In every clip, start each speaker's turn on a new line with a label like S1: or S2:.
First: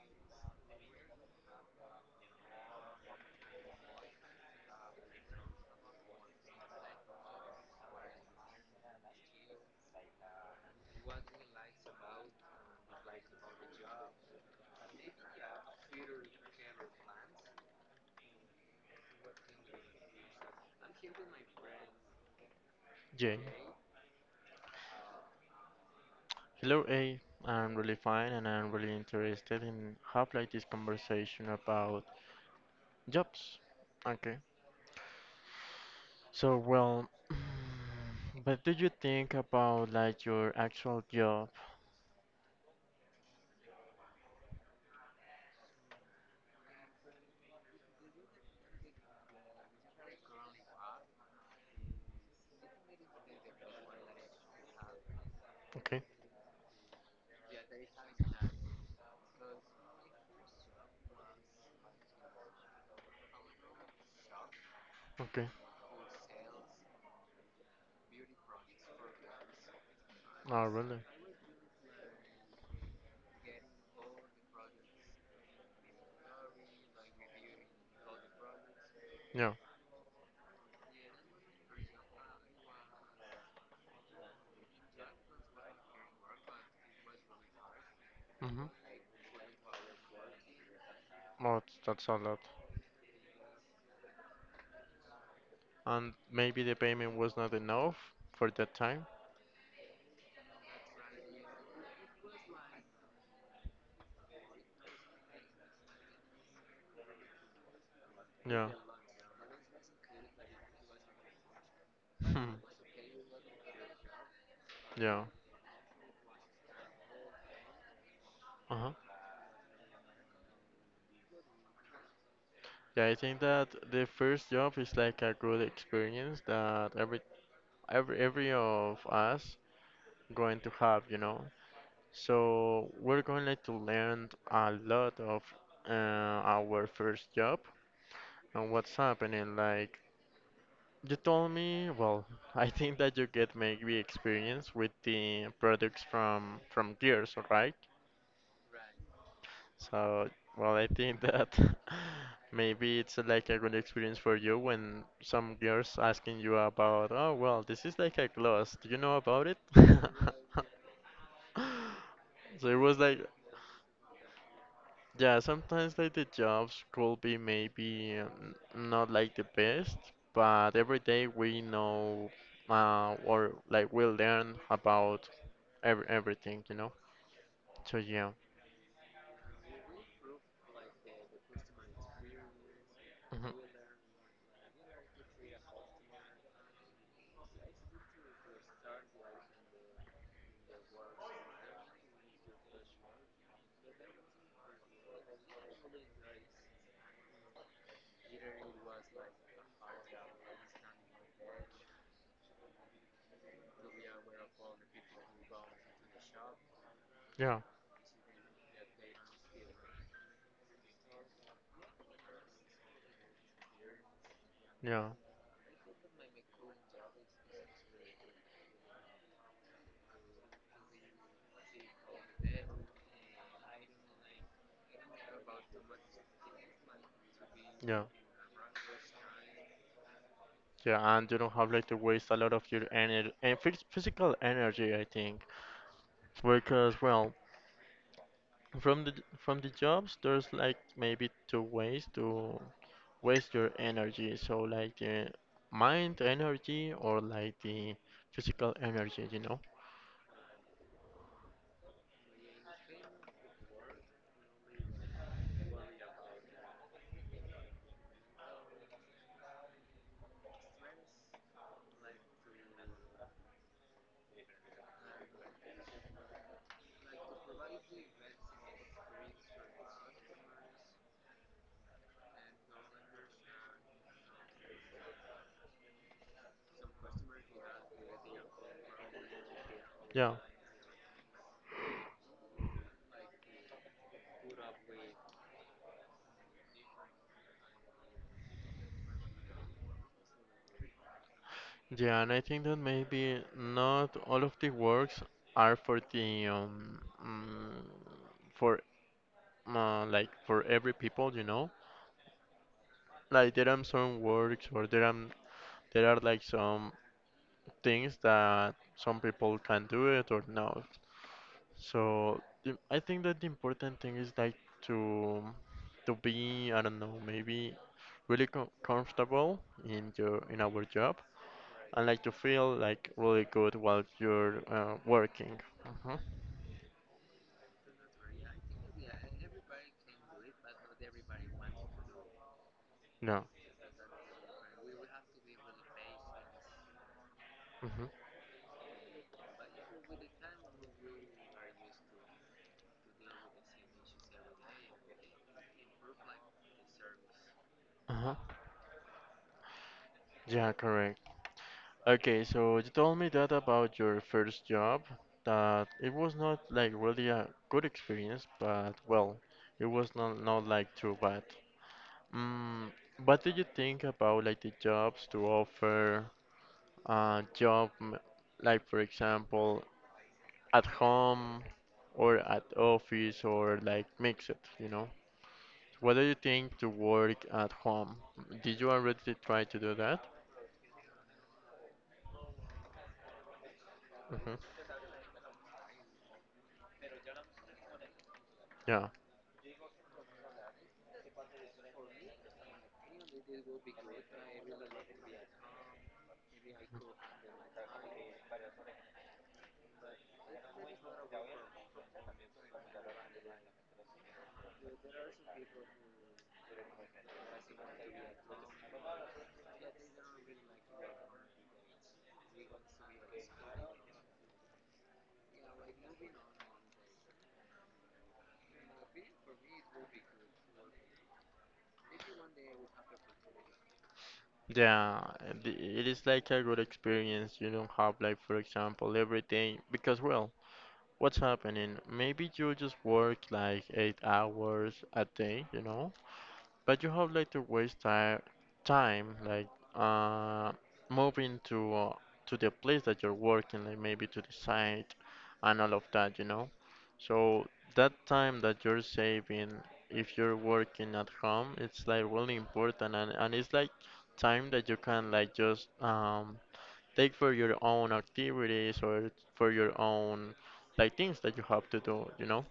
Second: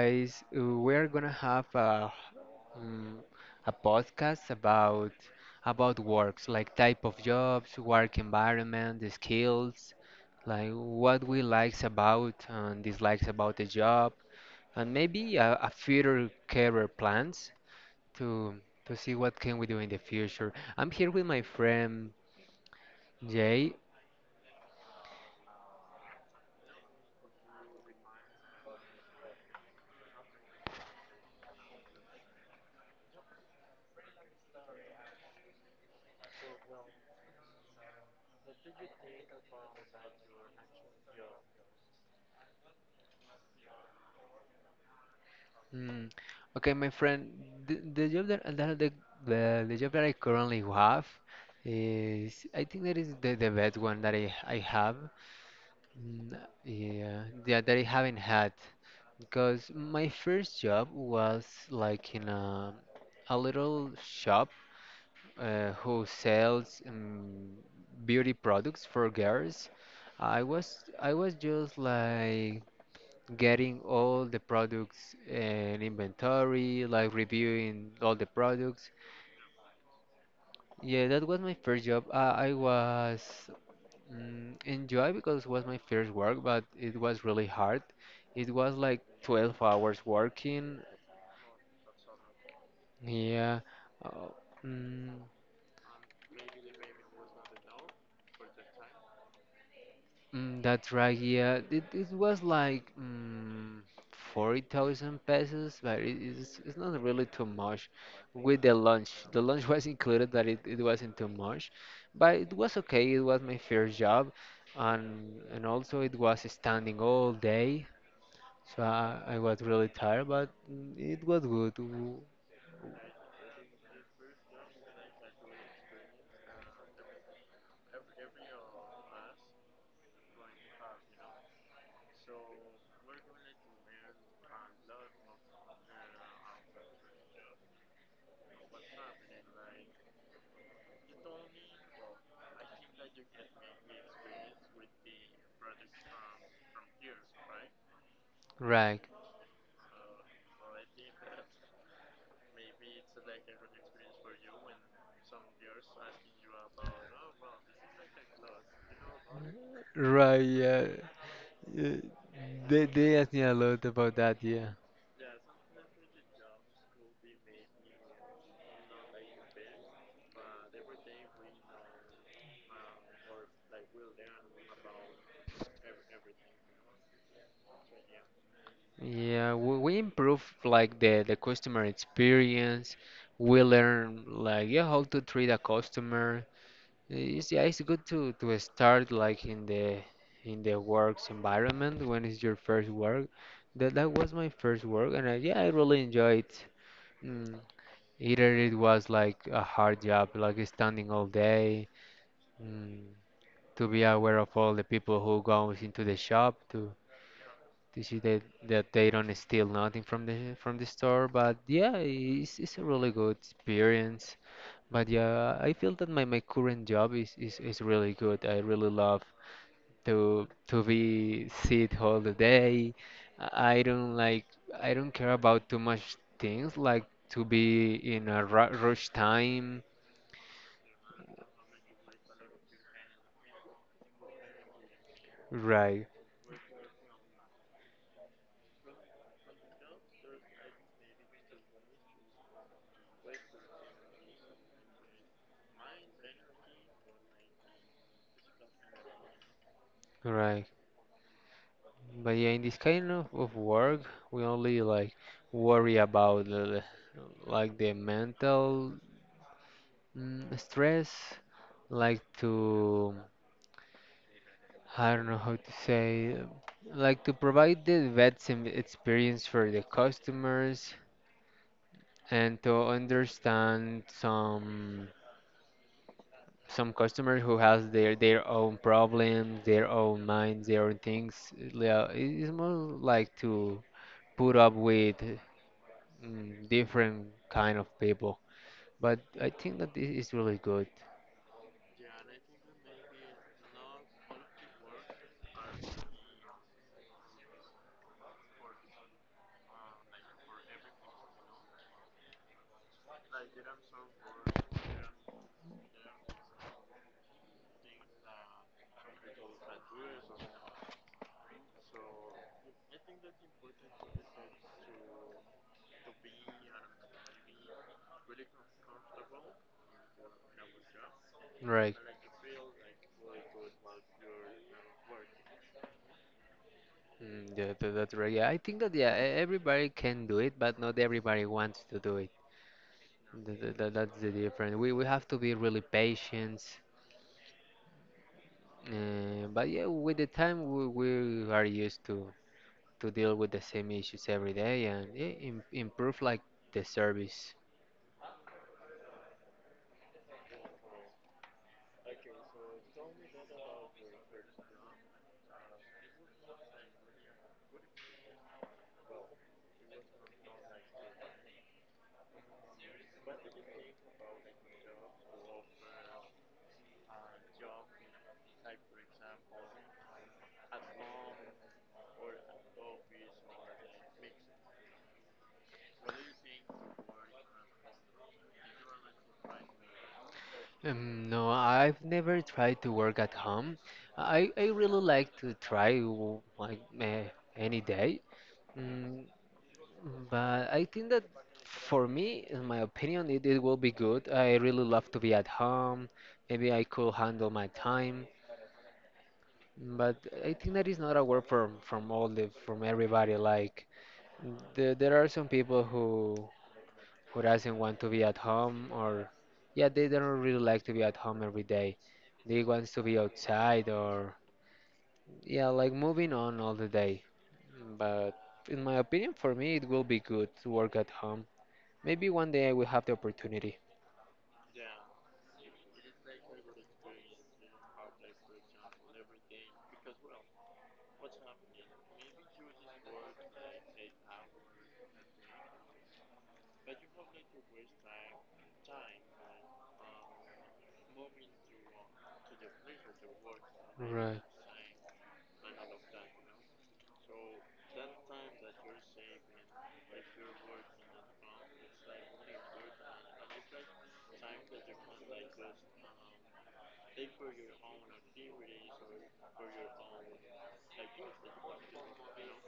S1: guys. We're gonna have um, a podcast about works, like type of jobs, work environment, the skills, like what we likes about and dislikes about the job, and maybe a future career plans to to see what can we do in the future. I'm here with my friend
S2: Jay.
S1: Jay.
S2: Hello, A. I'm really fine and I'm really interested in have like this conversation about jobs. Okay. So, well, what do you think about like your actual job?
S1: Mm. Okay, my friend, the job that the job that I currently have is I think that is the best one that I have.
S2: Okay.
S1: Mm, yeah, yeah, that I haven't had because my first job was like in a little shop
S2: Okay.
S1: who sells beauty products for girls. I
S2: Oh,
S1: was
S2: really?
S1: I was just like getting all the products and inventory, like reviewing all the products.
S2: Yeah.
S1: Yeah, that was my first job. I was enjoy because it was my first work, but it was really hard. It
S2: Mm-hmm.
S1: was like 12 hours working.
S2: Well, that's a lot.
S1: Yeah. Uh, mm,
S2: And maybe the payment was not enough for that time?
S1: That's right, yeah. It was like 40,000 pesos, but it's not really too much with
S2: Yeah.
S1: the lunch. The lunch was included, but it wasn't too much. But
S2: Hmm.
S1: it was okay, it was my first job,
S2: Yeah.
S1: and also it was standing all day, so
S2: Uh-huh.
S1: I was really tired, but it was good.
S2: Yeah, I think that the first job is like a good experience that every of us going to have, you know. So we're going like to learn a lot of uh, our first job and what's happening. Like you told me, well, I think that you get maybe experience with the products from Gears, right?
S1: Right,
S2: So well, I think that maybe it's like a good experience for you when some girls asking you about, oh well, this is like a gloss. Do you know about it?
S1: right, yeah. Yeah.
S2: So it
S1: They,
S2: was
S1: they
S2: like.
S1: asked me a lot about that. Yeah.
S2: Yeah, sometimes like the jobs could be maybe not like the best, but every day we know, or like we learn about everything. So yeah.
S1: Yeah, we improve like the customer experience.
S2: Hmm.
S1: We learn like, yeah, how to treat a customer. It's, yeah, it's good to start like in the works environment when it's your first work. That was my first work, and I, yeah, I really enjoyed. Mm, Either it was like a hard job, like standing all day, mm, to be aware of all the people who goes into the shop to
S2: Yeah,
S1: to see that they don't steal nothing from the store. But yeah, it's a really good experience.
S2: yeah,
S1: But yeah, I feel that my current job is really good. I really love to be sit all the day. I don't like. I don't care about too much things like to be
S2: yeah,
S1: in a ru rush time.
S2: yeah. And you don't have like to waste a lot of your energy and physical energy, I think,
S1: Right,
S2: because well, from the from the jobs, there's like maybe two ways to waste your energy. So like the mind energy or like the physical energy?
S1: right. But yeah, in this kind of work, we only like worry about the, like the mental, stress, like to, I don't know how to say, like to provide the best experience for the customers and to understand some customers who has their own problems, their own
S2: Yeah.
S1: minds, their own things. Yeah, it's more like to put up with different kind of people. But I think that this is really good,
S2: Yeah, and I think that maybe not all of the works are mm, for like for every people? Like there are some works, or there are like some things that some people can do it or not. So the— I think that the important thing is like to to be, I don't know, maybe really comfortable in your in our job
S1: right?
S2: and like to feel like really good while you're working. Hmm.
S1: Mm, yeah, that's right. Yeah, I think that, yeah, everybody can do it, but not everybody wants to do it.
S2: No.
S1: That's the difference. We have to be really patient.
S2: Hmm.
S1: But yeah, with the time we are used to deal with the same issues every day and, yeah, im improve like the service.
S2: Uh-huh. Yeah, correct. Okay, so you told me that about your first job, that it was not like really a good experience, but well, it was not like too bad. Mm, what do you think about like the jobs to offer uh job m- like for example at home or at office or like mix it? What do you think to work at home? Did you already try to do that?
S1: No, I've never tried to work at home. I
S2: Hmm.
S1: I really like to try like any day.
S2: Yeah.
S1: Mm, But I think that for me, in my opinion, it will be good. I really love to be at home. Maybe I could handle my time, but I think that is not a word from everybody. Like there are some people who doesn't want to be at home, or, yeah, they don't really like to be at home every day. They wants to be outside, or, yeah, like moving on all the day. But in my opinion, for me, it will be good to work at home. Maybe one day I will have the opportunity.
S2: Yeah, it is like a good experience. You don't have like, for example, every day because well, what's happening? Maybe you just work like 8 hours a day, you know? But you have like to waste time like uh, moving to the place that you're working, like maybe to
S1: Right,
S2: the site and all of that, you know. So that time that you're saving, if you're working at home, it's like really important, and it's like time that you can like just take for your own activities or for your own like things that you have to do, you know.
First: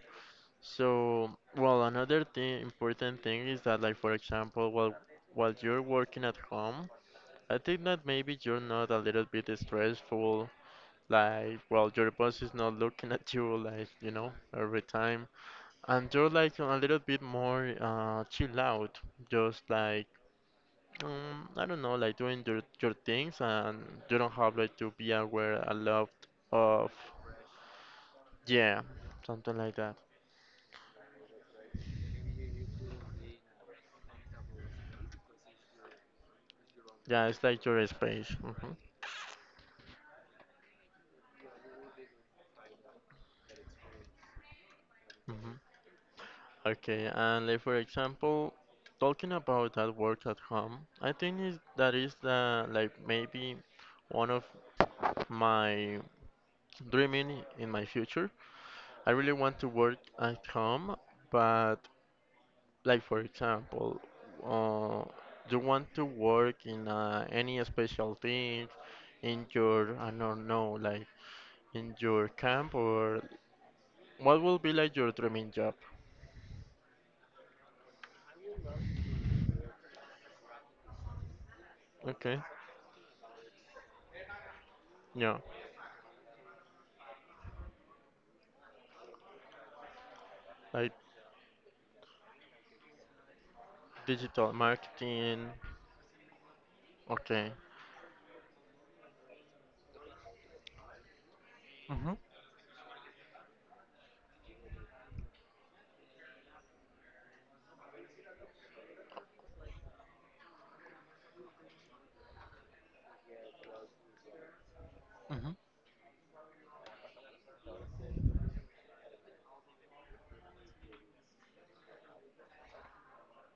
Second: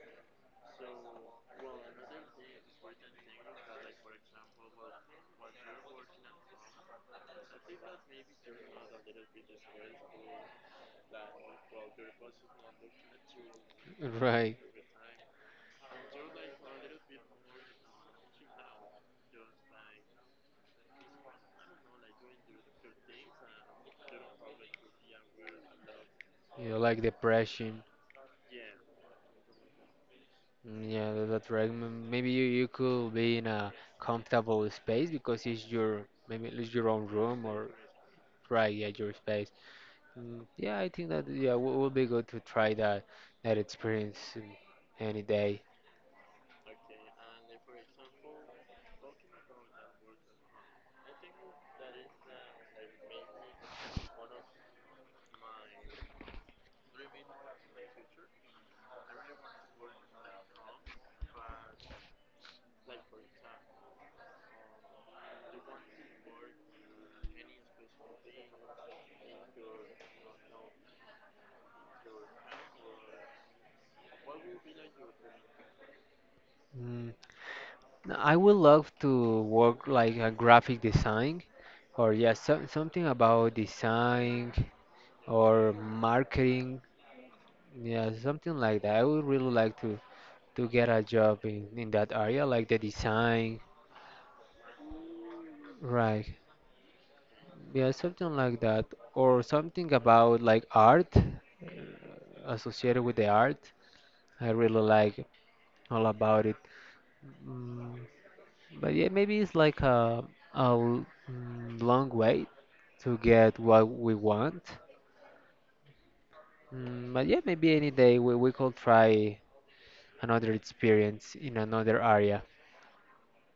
S2: So, well, another thing, important thing is that, like, for example, while you're working at home, I think that maybe you're not a little bit stressful, like, well, your boss is not looking at you, like, you know,
S1: right.
S2: every time, and you're like a little bit more chill out, just like, I don't know, like doing your things, and you don't have like to be aware a lot
S1: You know,
S2: of,
S1: like depression.
S2: yeah, something like that.
S1: Mm, yeah, that's right. Maybe you could be in a comfortable space because it's your maybe it's your own
S2: Yeah, it's
S1: room, or
S2: like your space.
S1: right, yeah, your space. Mm, yeah, I think that, yeah, w will be good to try that experience, any day.
S2: hmm Okay, and like for example, talking about that work at home, I think is that is the like maybe one of my dreaming in my future. I really want to work at home, but like for example, uh, you want to work in any special thing in your, I don't know, like in your camp, or what will be like your dreaming job?
S1: Mm, no, I would love to work like a graphic design, or, yeah,
S2: Okay,
S1: so, something about design
S2: yeah,
S1: or marketing. Yeah, something like that. I would really like to get
S2: like
S1: a job in that area, like the design,
S2: digital marketing.
S1: right?
S2: Okay.
S1: Yeah, something like that, or something about like art,
S2: Hmm.
S1: associated with the art. I really like all about it. Mm, but yeah, maybe it's like a long way to get what we want.
S2: Hmm.
S1: But yeah, maybe any day we could try another experience in another area.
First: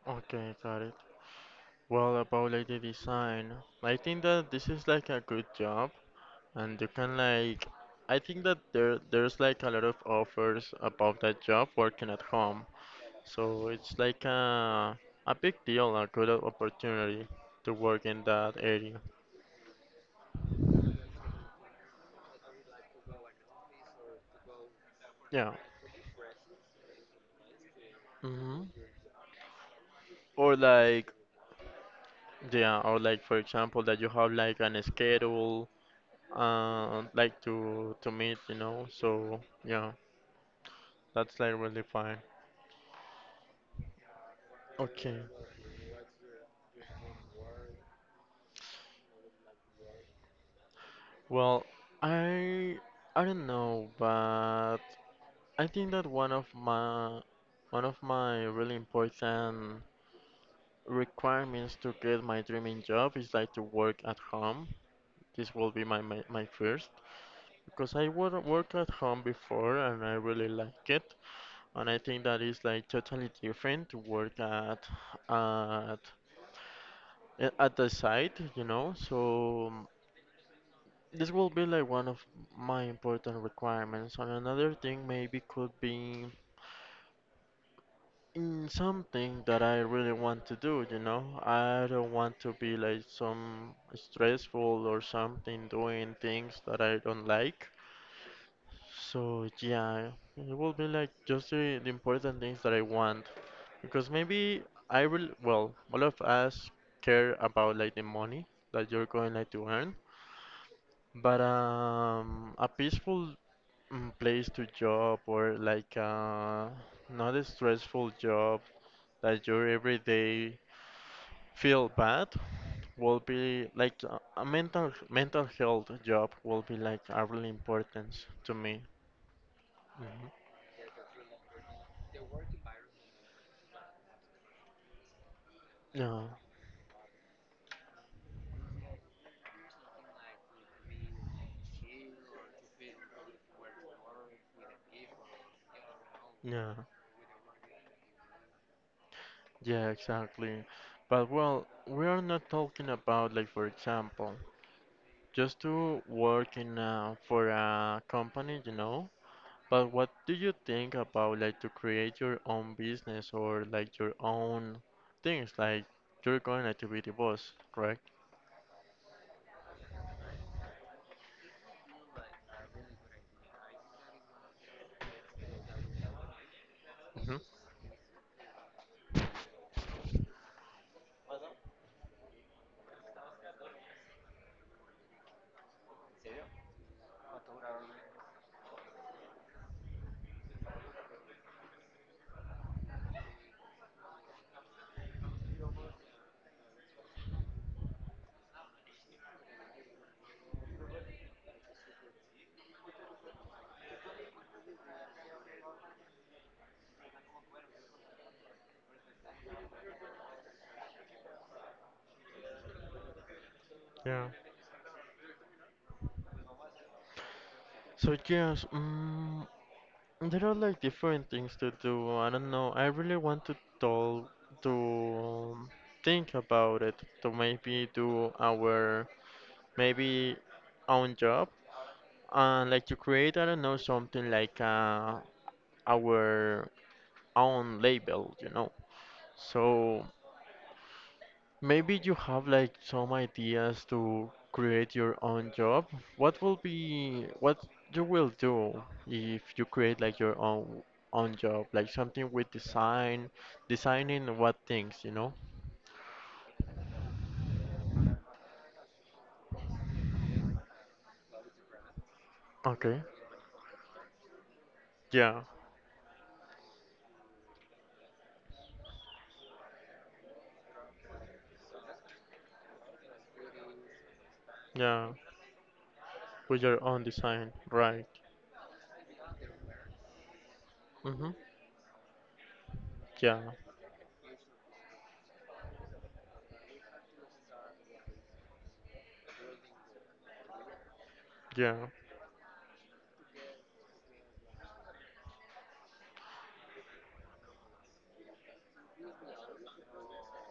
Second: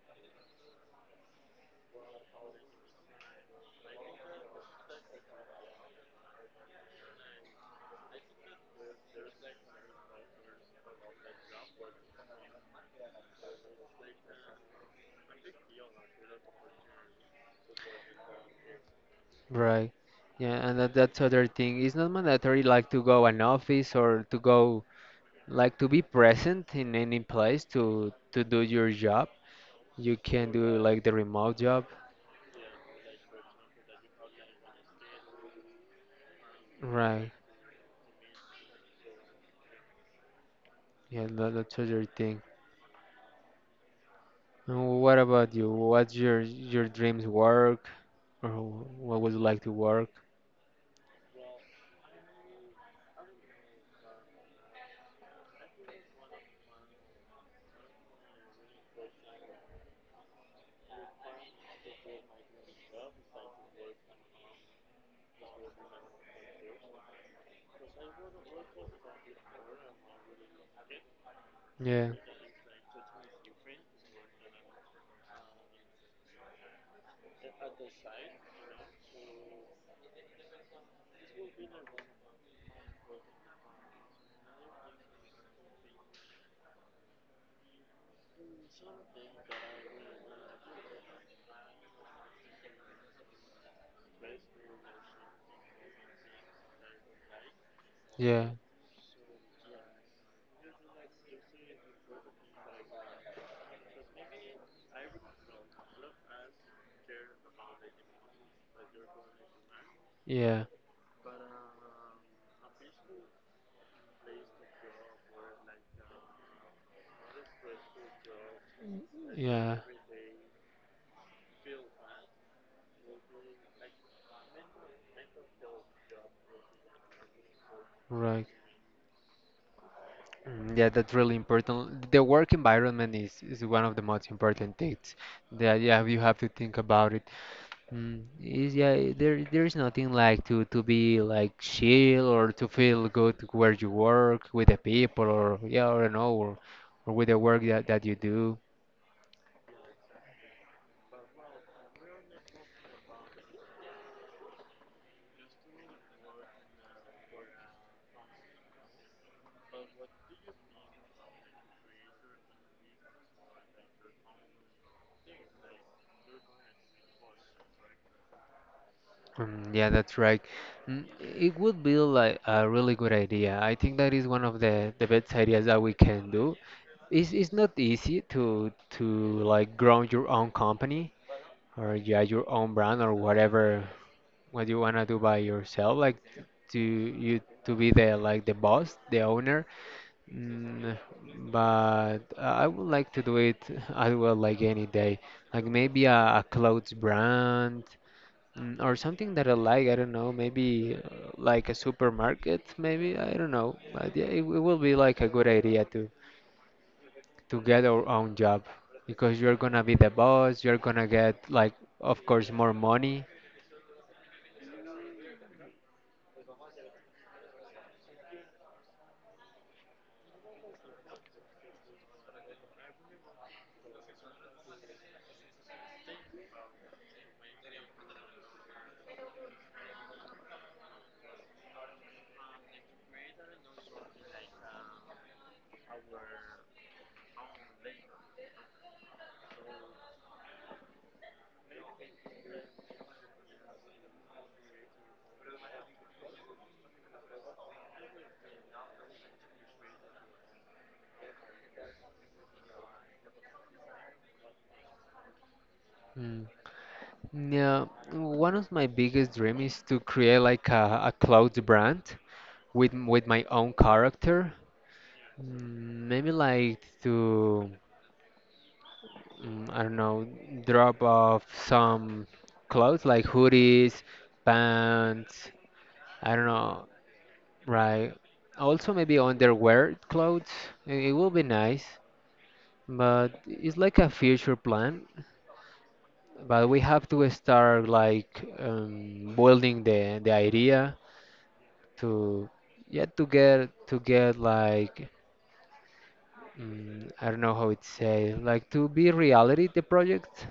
S2: Okay, got it. Well, about like the design, I think that this is like a good job, and you can like, I think that there's like a lot of offers about that job working at home, so it's like a big deal, a good opportunity to work in that area.
S1: Right. Yeah, and that's other thing. It's not mandatory like to go an office or to go
S2: Yeah.
S1: like to be present in any place to do
S2: Hmm.
S1: your job. You can
S2: Or
S1: do like
S2: like,
S1: the remote job.
S2: yeah, or like for example that you have like an schedule,
S1: Right.
S2: like to meet, you know. So yeah,
S1: Yeah,
S2: that's like
S1: that's
S2: really
S1: other
S2: fine.
S1: thing. And
S2: Okay.
S1: what about you? What's your dreams work, or what would you like to work?
S2: Well, I I don't know, but I think that one of my really important requirements to get my dreaming job is like to work at home. This will be my first because I worked at home before and I really like it, and I
S1: Yeah.
S2: think that is like totally different to work at at the site, you know. So this will be like one of my important requirements, and another thing maybe could be in something that I really want to do, you know? I don't want to be like some stressful or something doing things that I don't like.
S1: Yeah.
S2: So yeah, it will be like just the important things that I want because maybe I will, well, all of us care about like the money that you're going like to earn,
S1: Yeah.
S2: but a peaceful place to job, or like not a stressful job that you
S1: Yeah.
S2: every day feel bad, will be like a mental health job will be like a really importance
S1: Right.
S2: to me. Mhm.
S1: Mm, yeah, that's really important. The work environment is one of the most important things that, yeah, you
S2: Yeah,
S1: have to think about it. Mm, is yeah, eh, there's nothing like to be like chill or to feel good where you work with the people, or yeah, or no, or,
S2: yeah,
S1: or with the work that you do.
S2: yeah, exactly. But well, we are not talking about like, for example, just to work in for a company, you know, but what do you think about like to create your own business, or like your own things? Like you're going like to be the boss, correct?
S1: Mm, yeah, that's right. It would be like a really good idea. I think that is one of the best ideas that we can do. It's
S2: Hmm.
S1: it's not easy to like grow your own company, or, yeah, your own brand, or whatever what you wanna do by yourself, like to you to be the, like, the boss, the owner. Mm, but I would like to do it as well, like any day, like maybe a clothes brand, or something that I like. I don't know, maybe like a supermarket, maybe I don't know. But yeah, it will be like a good idea to get our own job because you're gonna be the boss. You're gonna get, like, of course, more money.
S2: Yeah. So yes, there are like different things to do. I don't know. I really want to tell to, think about it, to maybe do our, maybe own job, and like to create, I don't know, something like our own label, you know. So maybe you have like some ideas to create your own job. What will be what you will do if you create like your own job, like something with design, designing what things, you know?
S1: Mm, yeah, one of my biggest dreams is to create like a clothes brand with
S2: Okay.
S1: m- with my own character.
S2: Yeah,
S1: Maybe like to I don't know, drop off some clothes like hoodies,
S2: yeah.
S1: pants, I don't
S2: With your
S1: know,
S2: own design, right?
S1: right? Also maybe underwear clothes. It will
S2: Mhm.
S1: be nice,
S2: Yeah,
S1: but it's like a future plan. But we have to start like building the idea
S2: yeah.
S1: to, yeah, to get like, I don't know how it say, like to be reality the project.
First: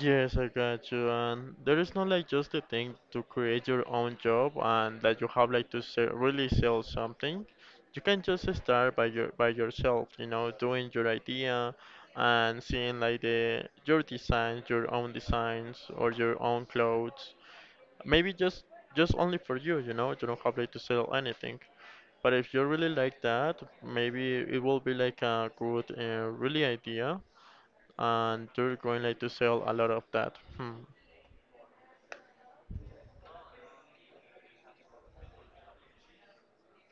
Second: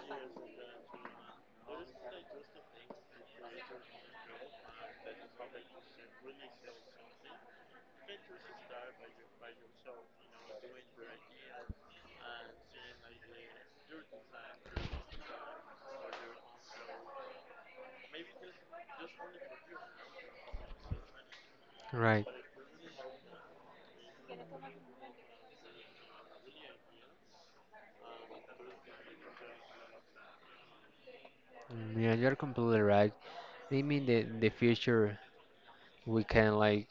S2: Yes, I got you. And there is not like just the thing to create your own job and that you have like to sell, really sell something. You can just start by yourself, you know, doing your idea and seeing like the your designs, your own designs or your own clothes. Maybe just only for you, you know, you don't have like to sell anything.
S1: Right.
S2: But if you really like that, maybe it will be like a good, really idea, and you're going like to sell a lot of that. Hmm.
S1: Mm, yeah, you're completely right. I mean, the in the future we can like,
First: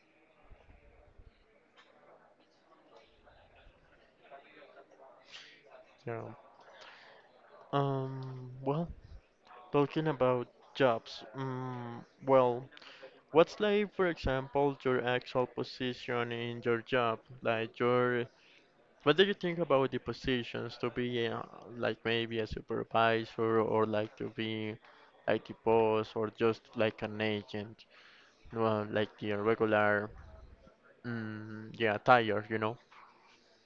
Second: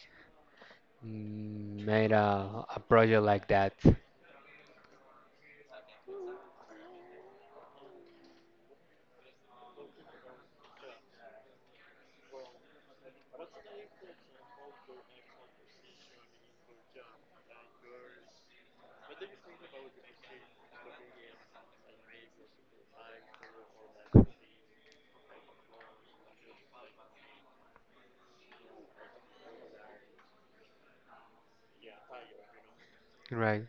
S1: make a project like that.
S2: Yeah. Well, talking about jobs, well, what's like, for example, your actual position in your job? Like your, what do you think about the positions to be like maybe a supervisor, or like to be like the boss, or just like an agent, well, like the regular, yeah, tire, you know?
S1: Right.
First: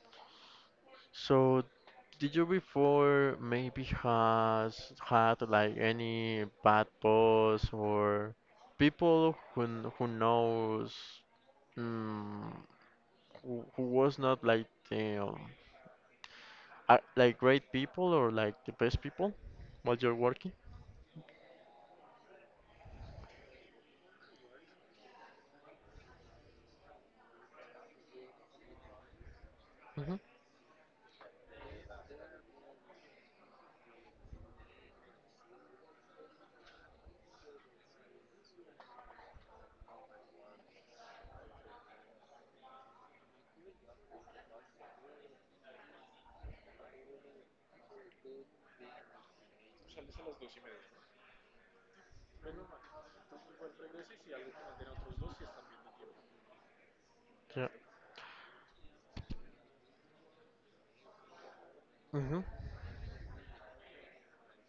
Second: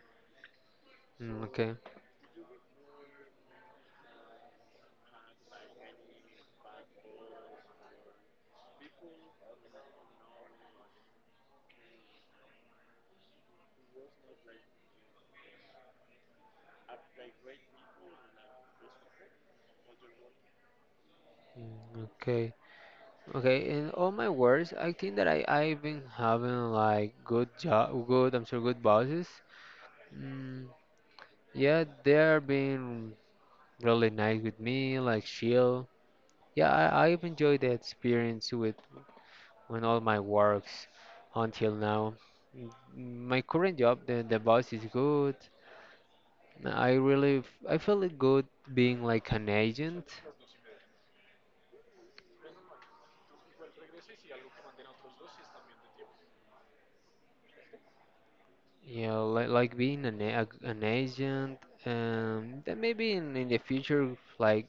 S1: Mm,
S2: So
S1: okay.
S2: did you before maybe has had like any bad boss or people who who knows, mm, who was not like the are, like great people or like the best people while you're working?
S1: Okay. Okay. In all my words, I think that I've been having like good job, good, I'm sure, good bosses.
S2: Hmm.
S1: Mm, yeah, they're being really nice with me, like chill. Yeah, I've enjoyed the experience with on all my works until now. Mm, My current job, the boss is good. I feel it good being like an agent.
S2: Yeah.
S1: You know, like being an an agent.
S2: Hmm.
S1: Then maybe in the future, like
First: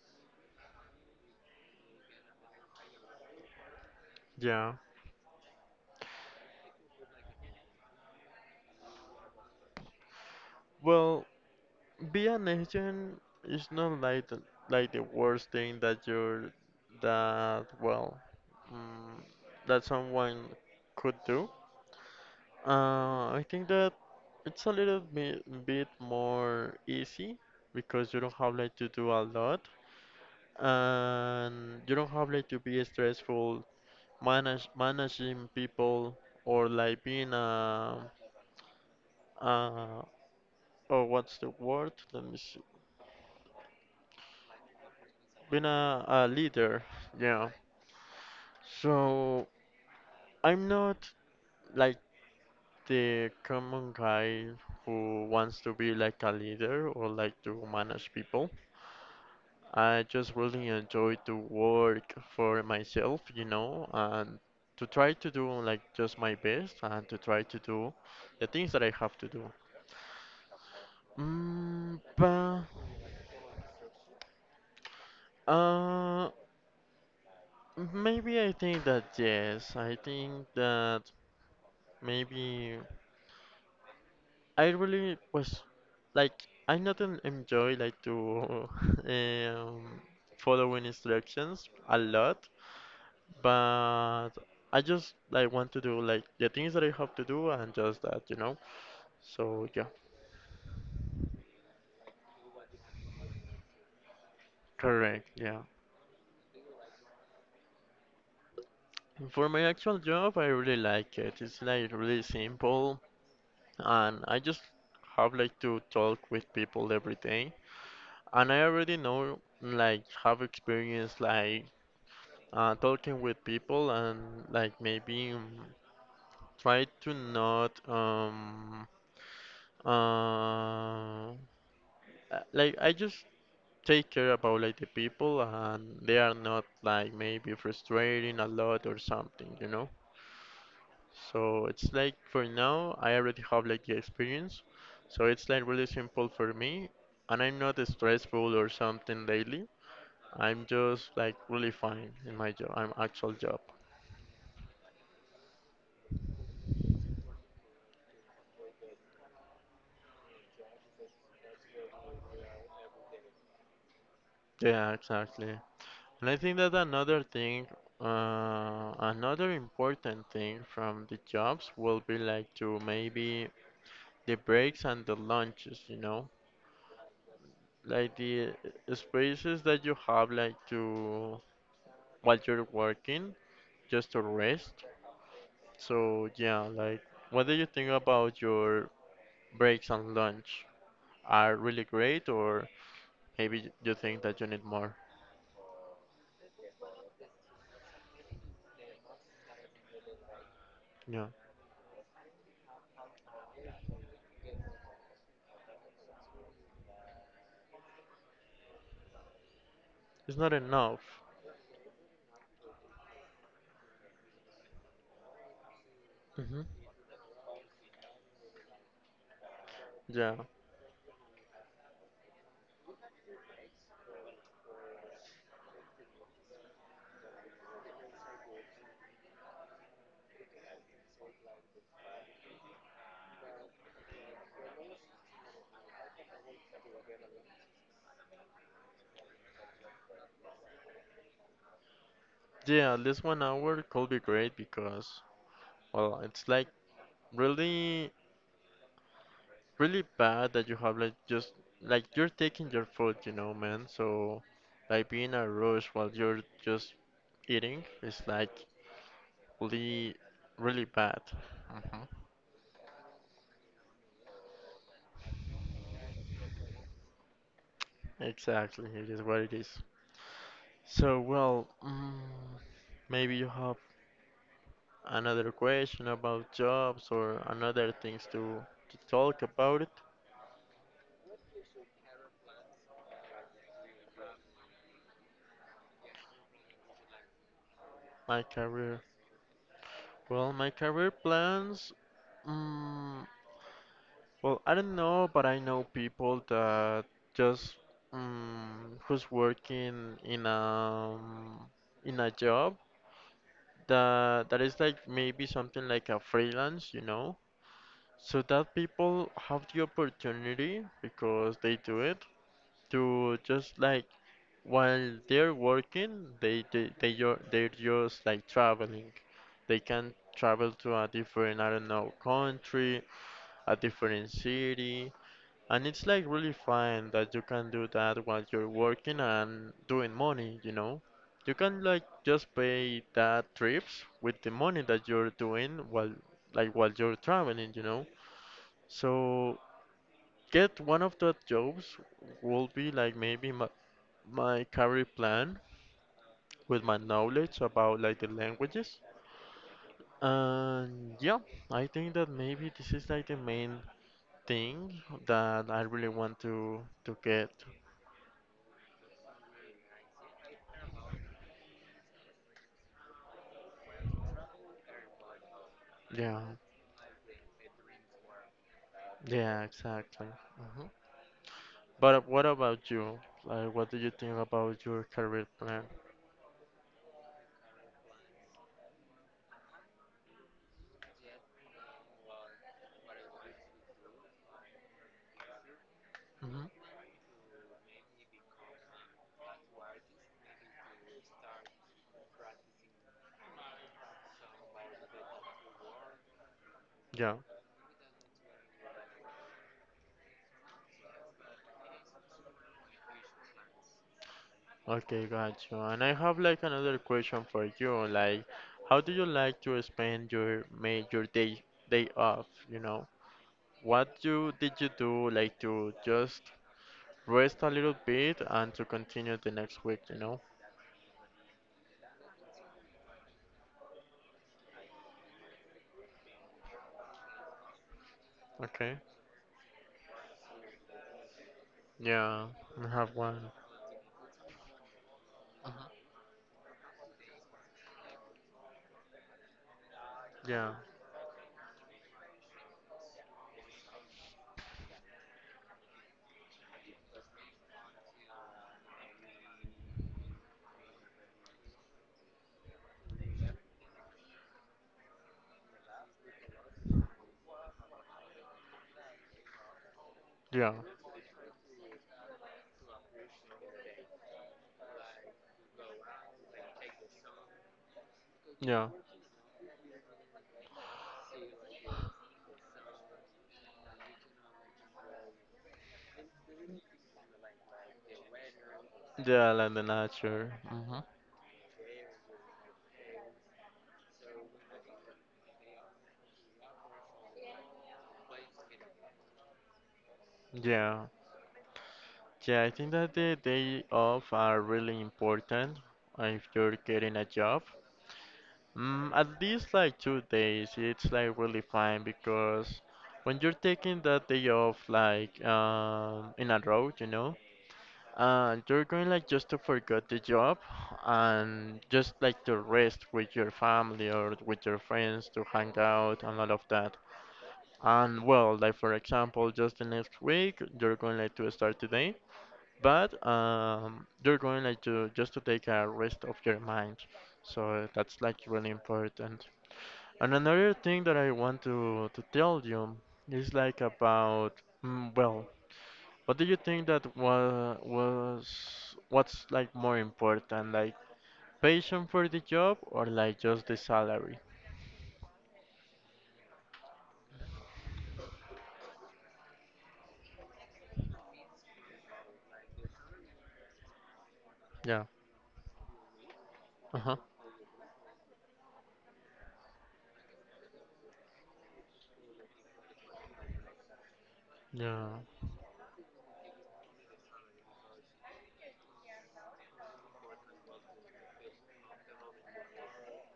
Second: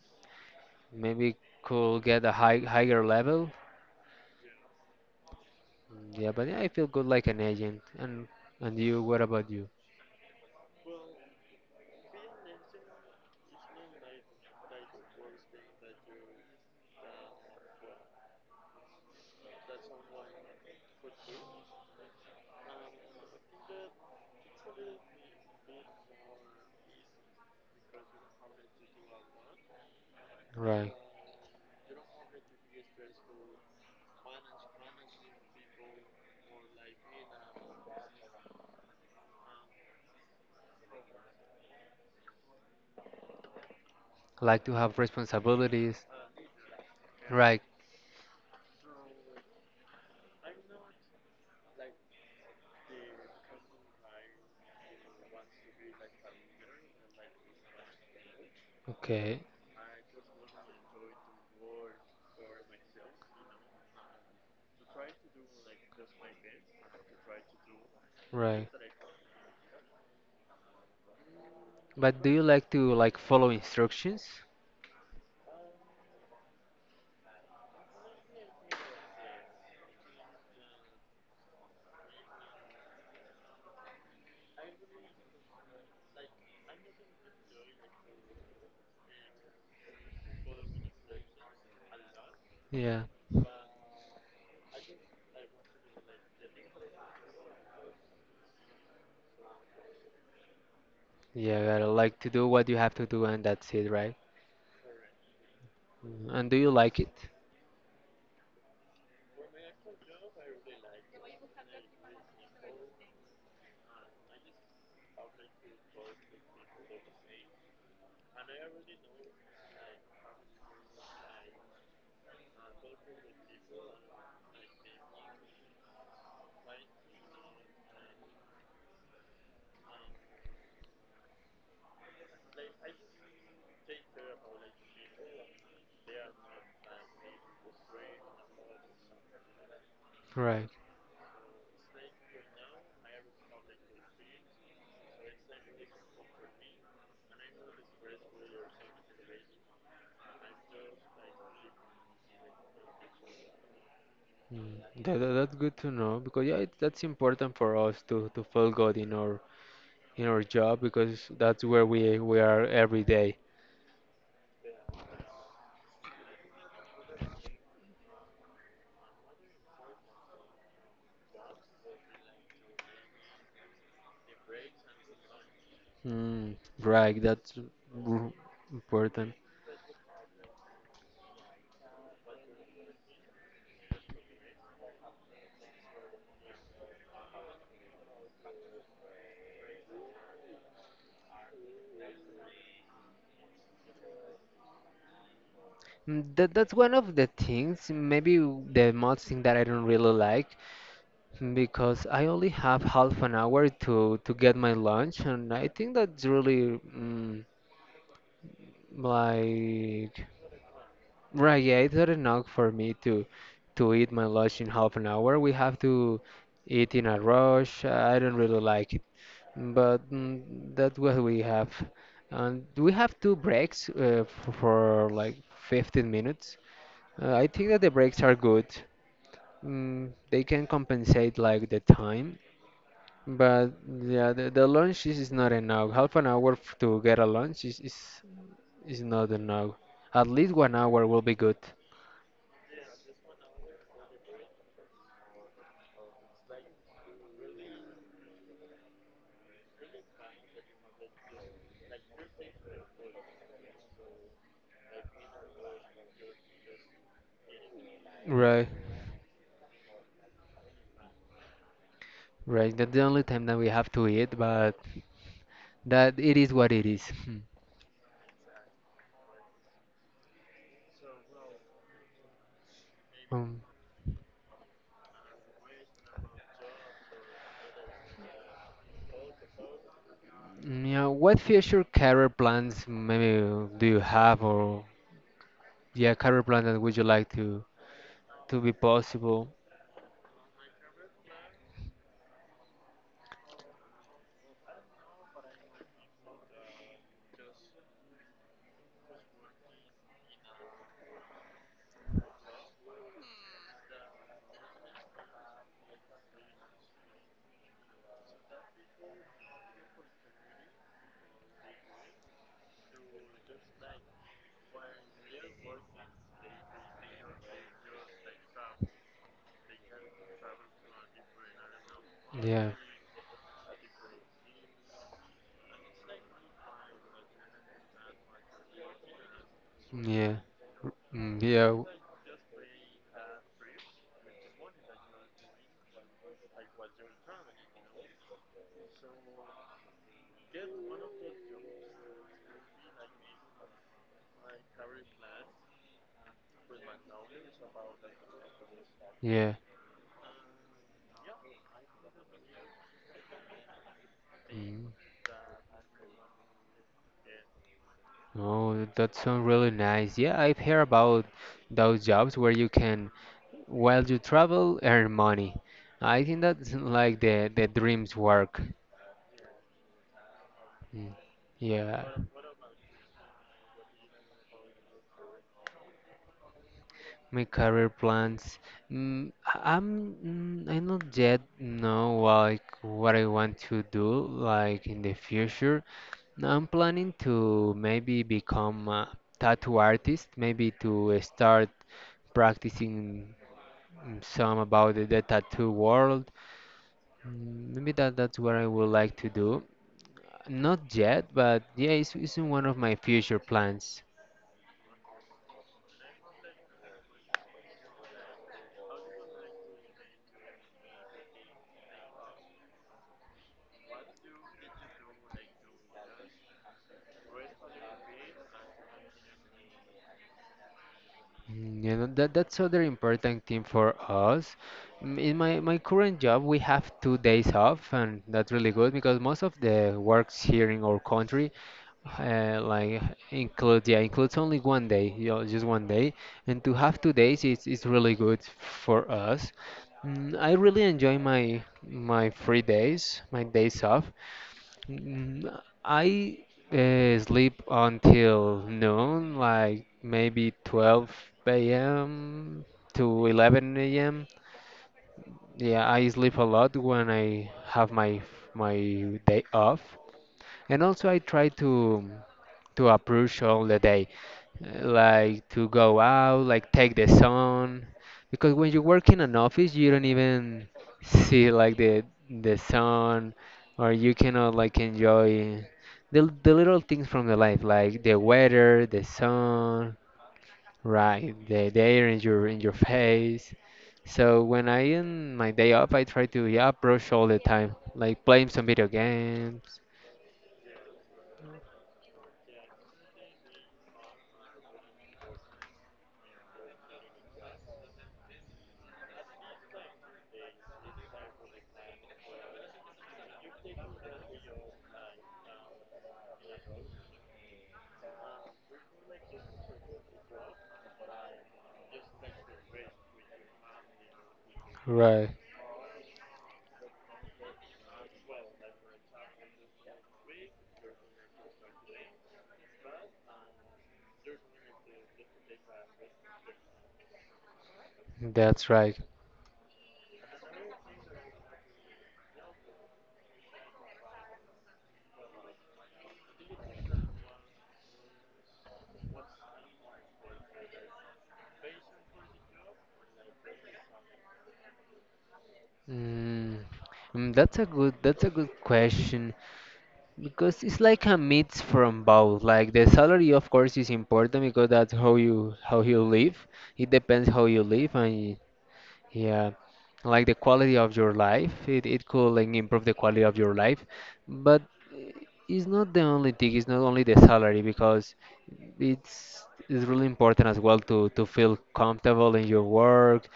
S1: maybe could get a higher level.
S2: Yeah.
S1: Yeah, but, yeah, I feel good like an agent. And you, what about you?
S2: Well, be an agent is not like the worst thing that you're that well, mm, that someone could do. I think that it's a little bit more easy because you don't have like to do a lot
S1: Right.
S2: and you don't have like to be stressful manage managing people, or like being a uh or what's the word? Let me see.
S1: Like to have
S2: Being a,
S1: responsibilities.
S2: a leader, yeah.
S1: Right.
S2: So I'm not like the common guy who wants to be like a leader or like to manage people.
S1: Okay.
S2: I just really enjoy to work for myself, you know, and to try to do like just my best and to try to do the things
S1: Right.
S2: that I have to do.
S1: But do you
S2: But
S1: like to like follow instructions?
S2: uh, maybe I think that yes, I think that maybe I really was like I not enjoy like to um, following instructions a lot,
S1: Yeah,
S2: but I just like want to do like the things that I have to do and just that, you know? So yeah,
S1: yeah, gotta like to do what you have to do, and that's it, right?
S2: correct, yeah.
S1: And do you like it?
S2: For my actual job, I really like it. It's like really simple and I just have like to talk with people every day. And I already know like have experience like talking with people and like maybe try to not uh like I just take care about like the people and they are not like maybe frustrating a lot or something, you know?
S1: Right.
S2: So it's like for now I already have like the experience. So it's like really simple for me, and I'm not stressful or something lately. I'm just like really fine in my job, I'm actual job.
S1: Mm. That's good to know because, yeah, that's important for us to feel good in our job because that's where we are every day.
S2: Yeah, exactly. And I think that another thing, another important thing from the jobs will be like to maybe the breaks and the lunches,
S1: Mm, right, that's
S2: Like
S1: r-
S2: the
S1: important.
S2: spaces that you have like to while you're working just to rest. So yeah, like what do you think about your breaks and lunch? Are really great or maybe you think that you need more?
S1: That's one of the things, maybe the most thing that I don't really like.
S2: Yeah.
S1: Because I only have half an hour to get my lunch, and I think that's really, like,
S2: It's not enough.
S1: right. Yeah, it's not enough for me to eat my lunch in half an hour. We have to
S2: hmm
S1: eat in a rush. I don't really like it, but,
S2: Yeah.
S1: that's what we have. And we have two breaks for like 15 minutes. I think that the breaks are good. They can compensate like the time. But yeah, the lunch is not enough. Half an hour to get a lunch is not enough. At least 1 hour will be good.
S2: Yeah, at least 1 hour could be great because, well, it's like really, really bad that you have like just like you're taking your food, you know, man. So like being a rush while you're just eating is like
S1: Right,
S2: really, really bad.
S1: right. That's the only time that we have to eat, but that it is what it is. Hmm.
S2: Exactly, it is what it is. So, well, maybe you
S1: Um,
S2: have another question about jobs or another things to talk about it.
S1: yeah, what future career plans maybe do you have, or, yeah, career plans that would you like to
S2: My
S1: to be
S2: career.
S1: possible?
S2: Well, my career plans. Mm, well, I don't know, but I know people that just who's working in a job that that is like maybe something like a freelance, you know, so that people have the opportunity because they do it to just like while they're working they're just like traveling. They can travel to a different, I don't know,
S1: Yeah,
S2: country, a different city. And it's like really fun that you can do that while you're working and doing
S1: yeah,
S2: money, you know.
S1: mm,
S2: You
S1: yeah,
S2: can like just pay that trips with the money that you're doing while, like while you're traveling, you know. So get one of the jobs would be like maybe my, my career plan with my knowledge about like the languages.
S1: yeah.
S2: And yeah, I think that maybe this is like the main
S1: Mm.
S2: thing that I really want to get.
S1: Oh, that sounds really nice. Yeah, I've heard about those jobs where you can, while you travel, earn money. I think
S2: Yeah,
S1: that's like the dreams work.
S2: yeah, exactly. hmm
S1: Mm, yeah,
S2: But what about you? Like, what do you think about your career plan?
S1: my career plans. Mm, I- I'm I not yet know like what I want to do like in the future. I'm
S2: hmm
S1: planning to maybe become a tattoo artist, maybe to start practicing, some about the tattoo world.
S2: Yeah.
S1: Maybe that's what I would like to do. Not yet, but yeah, it's in one of my future plans.
S2: Okay, got you. And I have like another question for you. Like, how do you like to spend your ma your day day off? You know, what do did you do like to just rest a little bit and to continue the next week? You know?
S1: You know, that's other important thing for us. In my current job, we have 2 days off, and that's really good
S2: Okay.
S1: because most of the works here in our country,
S2: Yeah, I
S1: like
S2: have one.
S1: includes only one day, just 1 day, and to have 2 days is really good for us. I
S2: Yeah,
S1: really enjoy my free days, my days off. Mm, I sleep until noon, like maybe 12 a.m. to 11 a.m. Yeah, I sleep a lot when I have my day off,
S2: yeah,
S1: and also I try to approach all the day, like to go out, like take the sun. Because when you
S2: yeah,
S1: work in an office, you don't even see like the sun, or you cannot like enjoy the little things from the life, like the weather, the
S2: yeah. Like the
S1: sun,
S2: nature.
S1: right, the air in your face. So when I in my day off, I try to, yeah, brush all the time, like playing some video games.
S2: Yeah, yeah. I think that the day off are really important if you're getting a job. Mm, at least like 2 days, it's like really fine because when you're taking that day off, like in a row, you know, you're going like just to forget the job and just like to rest with your family or with your friends
S1: Right,
S2: to hang out and all of that. And well, like for example, just the next week, you're going like to start today, but you're going like to just to take a rest of your mind. So that's like
S1: that's
S2: really
S1: right.
S2: important. And another thing that I want to tell you is like about well, what do you think that wa was what's like more important, like passion for the job or like just the salary?
S1: Mm, that's a good question because it's like a mix from both. Like the salary, of course, is important because that's
S2: Yeah.
S1: how you live. It
S2: Uh-huh.
S1: depends how you live and, yeah, like the quality of your life. It could like improve the quality of your life, but
S2: Yeah.
S1: it's not the only thing. It's not only the salary because it's really important as well to feel comfortable in your work.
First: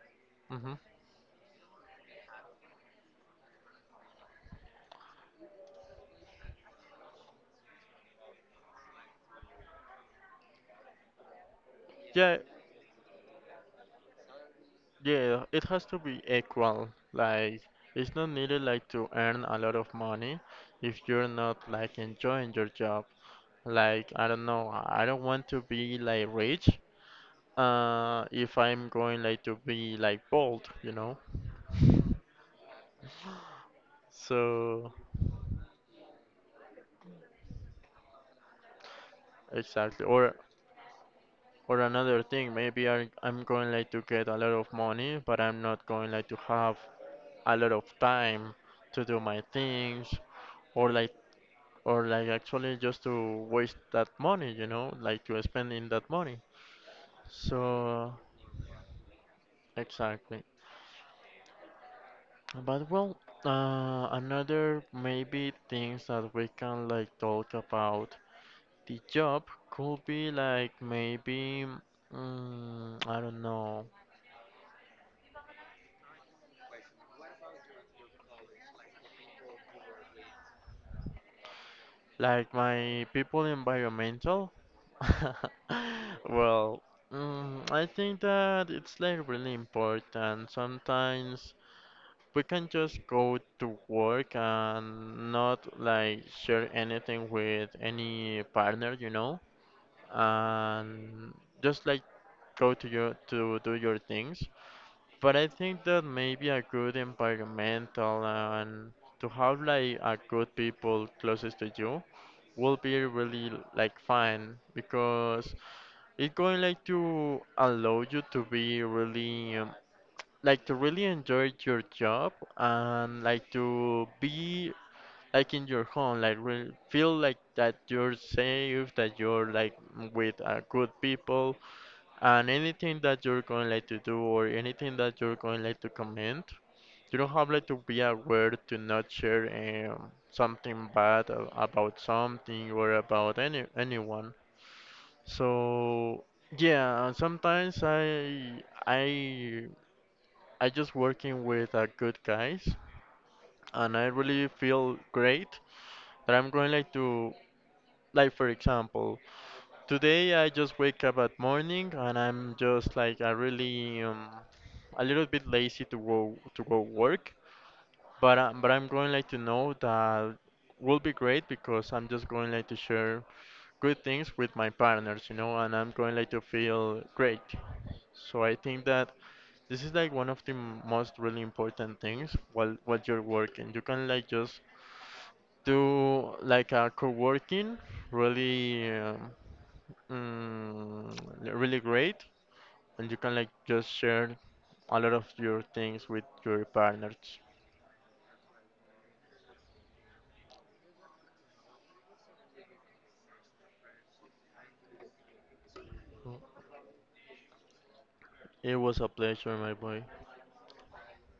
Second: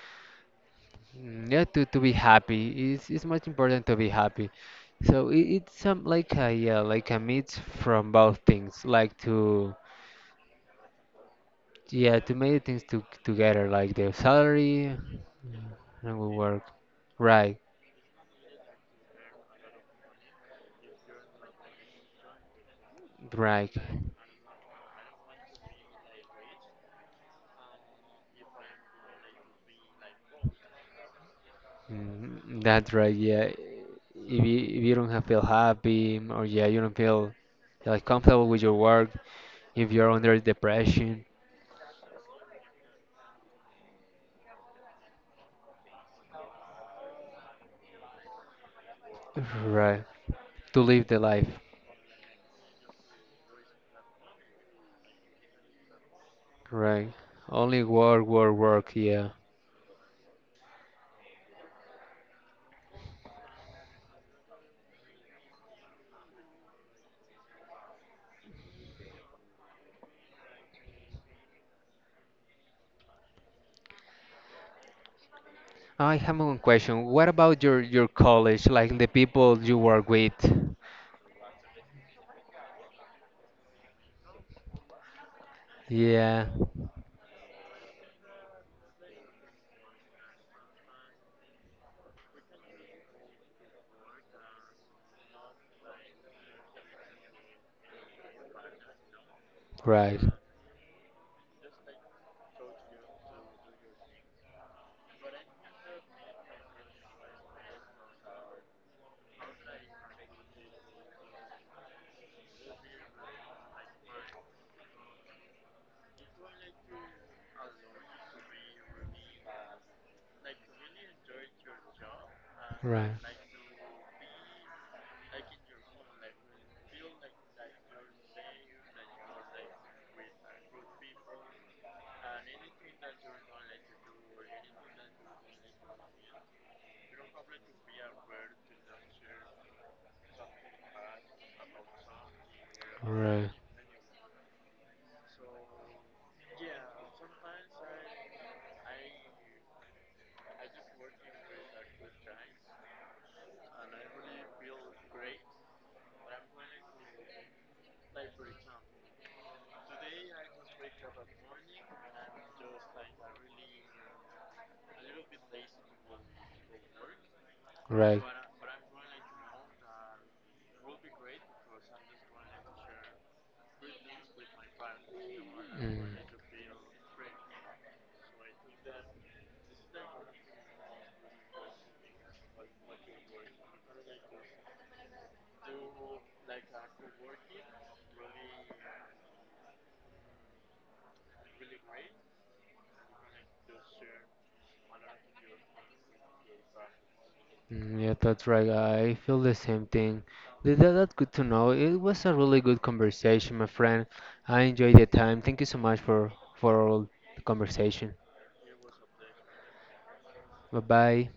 S2: Mm-hmm.
S1: Mm, yeah, to be happy. It's much important to be happy. So it's some like a, yeah, like a mix from both things. Like to, yeah, to
S2: Yeah,
S1: make things together, like the salary,
S2: yeah,
S1: mm,
S2: it has to
S1: and
S2: be
S1: we work.
S2: equal. Like
S1: Right,
S2: it's not needed like to earn a lot of money if you're not like enjoying your job.
S1: right.
S2: Like I don't know, I don't want to be like rich, if I'm going like to be like bold, you know.
S1: That's right. Yeah. If you, if
S2: So
S1: you don't have feel happy, or, yeah, you don't feel like comfortable with your work, if
S2: exactly.
S1: you're
S2: Or
S1: under depression,
S2: or another thing, maybe I'm going like to get a lot of money, but I'm not going like to have a lot of time to do my
S1: right.
S2: things
S1: To
S2: or
S1: live
S2: like,
S1: the life,
S2: or like actually just to waste that money, you know, like to spend in that money.
S1: right.
S2: So
S1: Only work, work, work. Yeah.
S2: exactly. But well, another maybe things that we can like talk about the job could be like maybe, I don't know,
S1: I have one question. What about your college, like the people you work with?
S2: like my people environmental.
S1: Yeah,
S2: Well, I think that it's like really important. Sometimes we can just go to work and not like share anything with any partner, you know,
S1: right,
S2: and just like go to your to do your things. But I think that maybe a good environmental and to have like a good people closest to you will be really like fine because it's going like to allow you to be really like to really enjoy your job
S1: right,
S2: and like to be like in your home like re feel like that you're safe, that you're like with good people, and anything that you're going like to do or anything that you're going like to comment you don't have like to be aware to not share something bad a- about something or about
S1: right,
S2: anyone. So yeah, and sometimes I just working with good guys, and I really feel great that I'm going like to, like for example today I just wake up at morning and I'm just like I really a little bit lazy to go work.
S1: right.
S2: But I'm going like to know that will be great because I'm just going like to share good things with my partners, you know, and I'm going
S1: Mm.
S2: like to feel great. So I think that this is like one of the m- most really important things while you're working. You can like just do like a co-working really really great, and you can like just share a lot of your things with your partners.
S1: Mm, yeah, that's right. I feel the same thing. That's good to know. It was a really good conversation, my friend. I enjoyed the time. Thank you so much for all the conversation.
S2: It was a pleasure, my boy.
S1: Bye bye.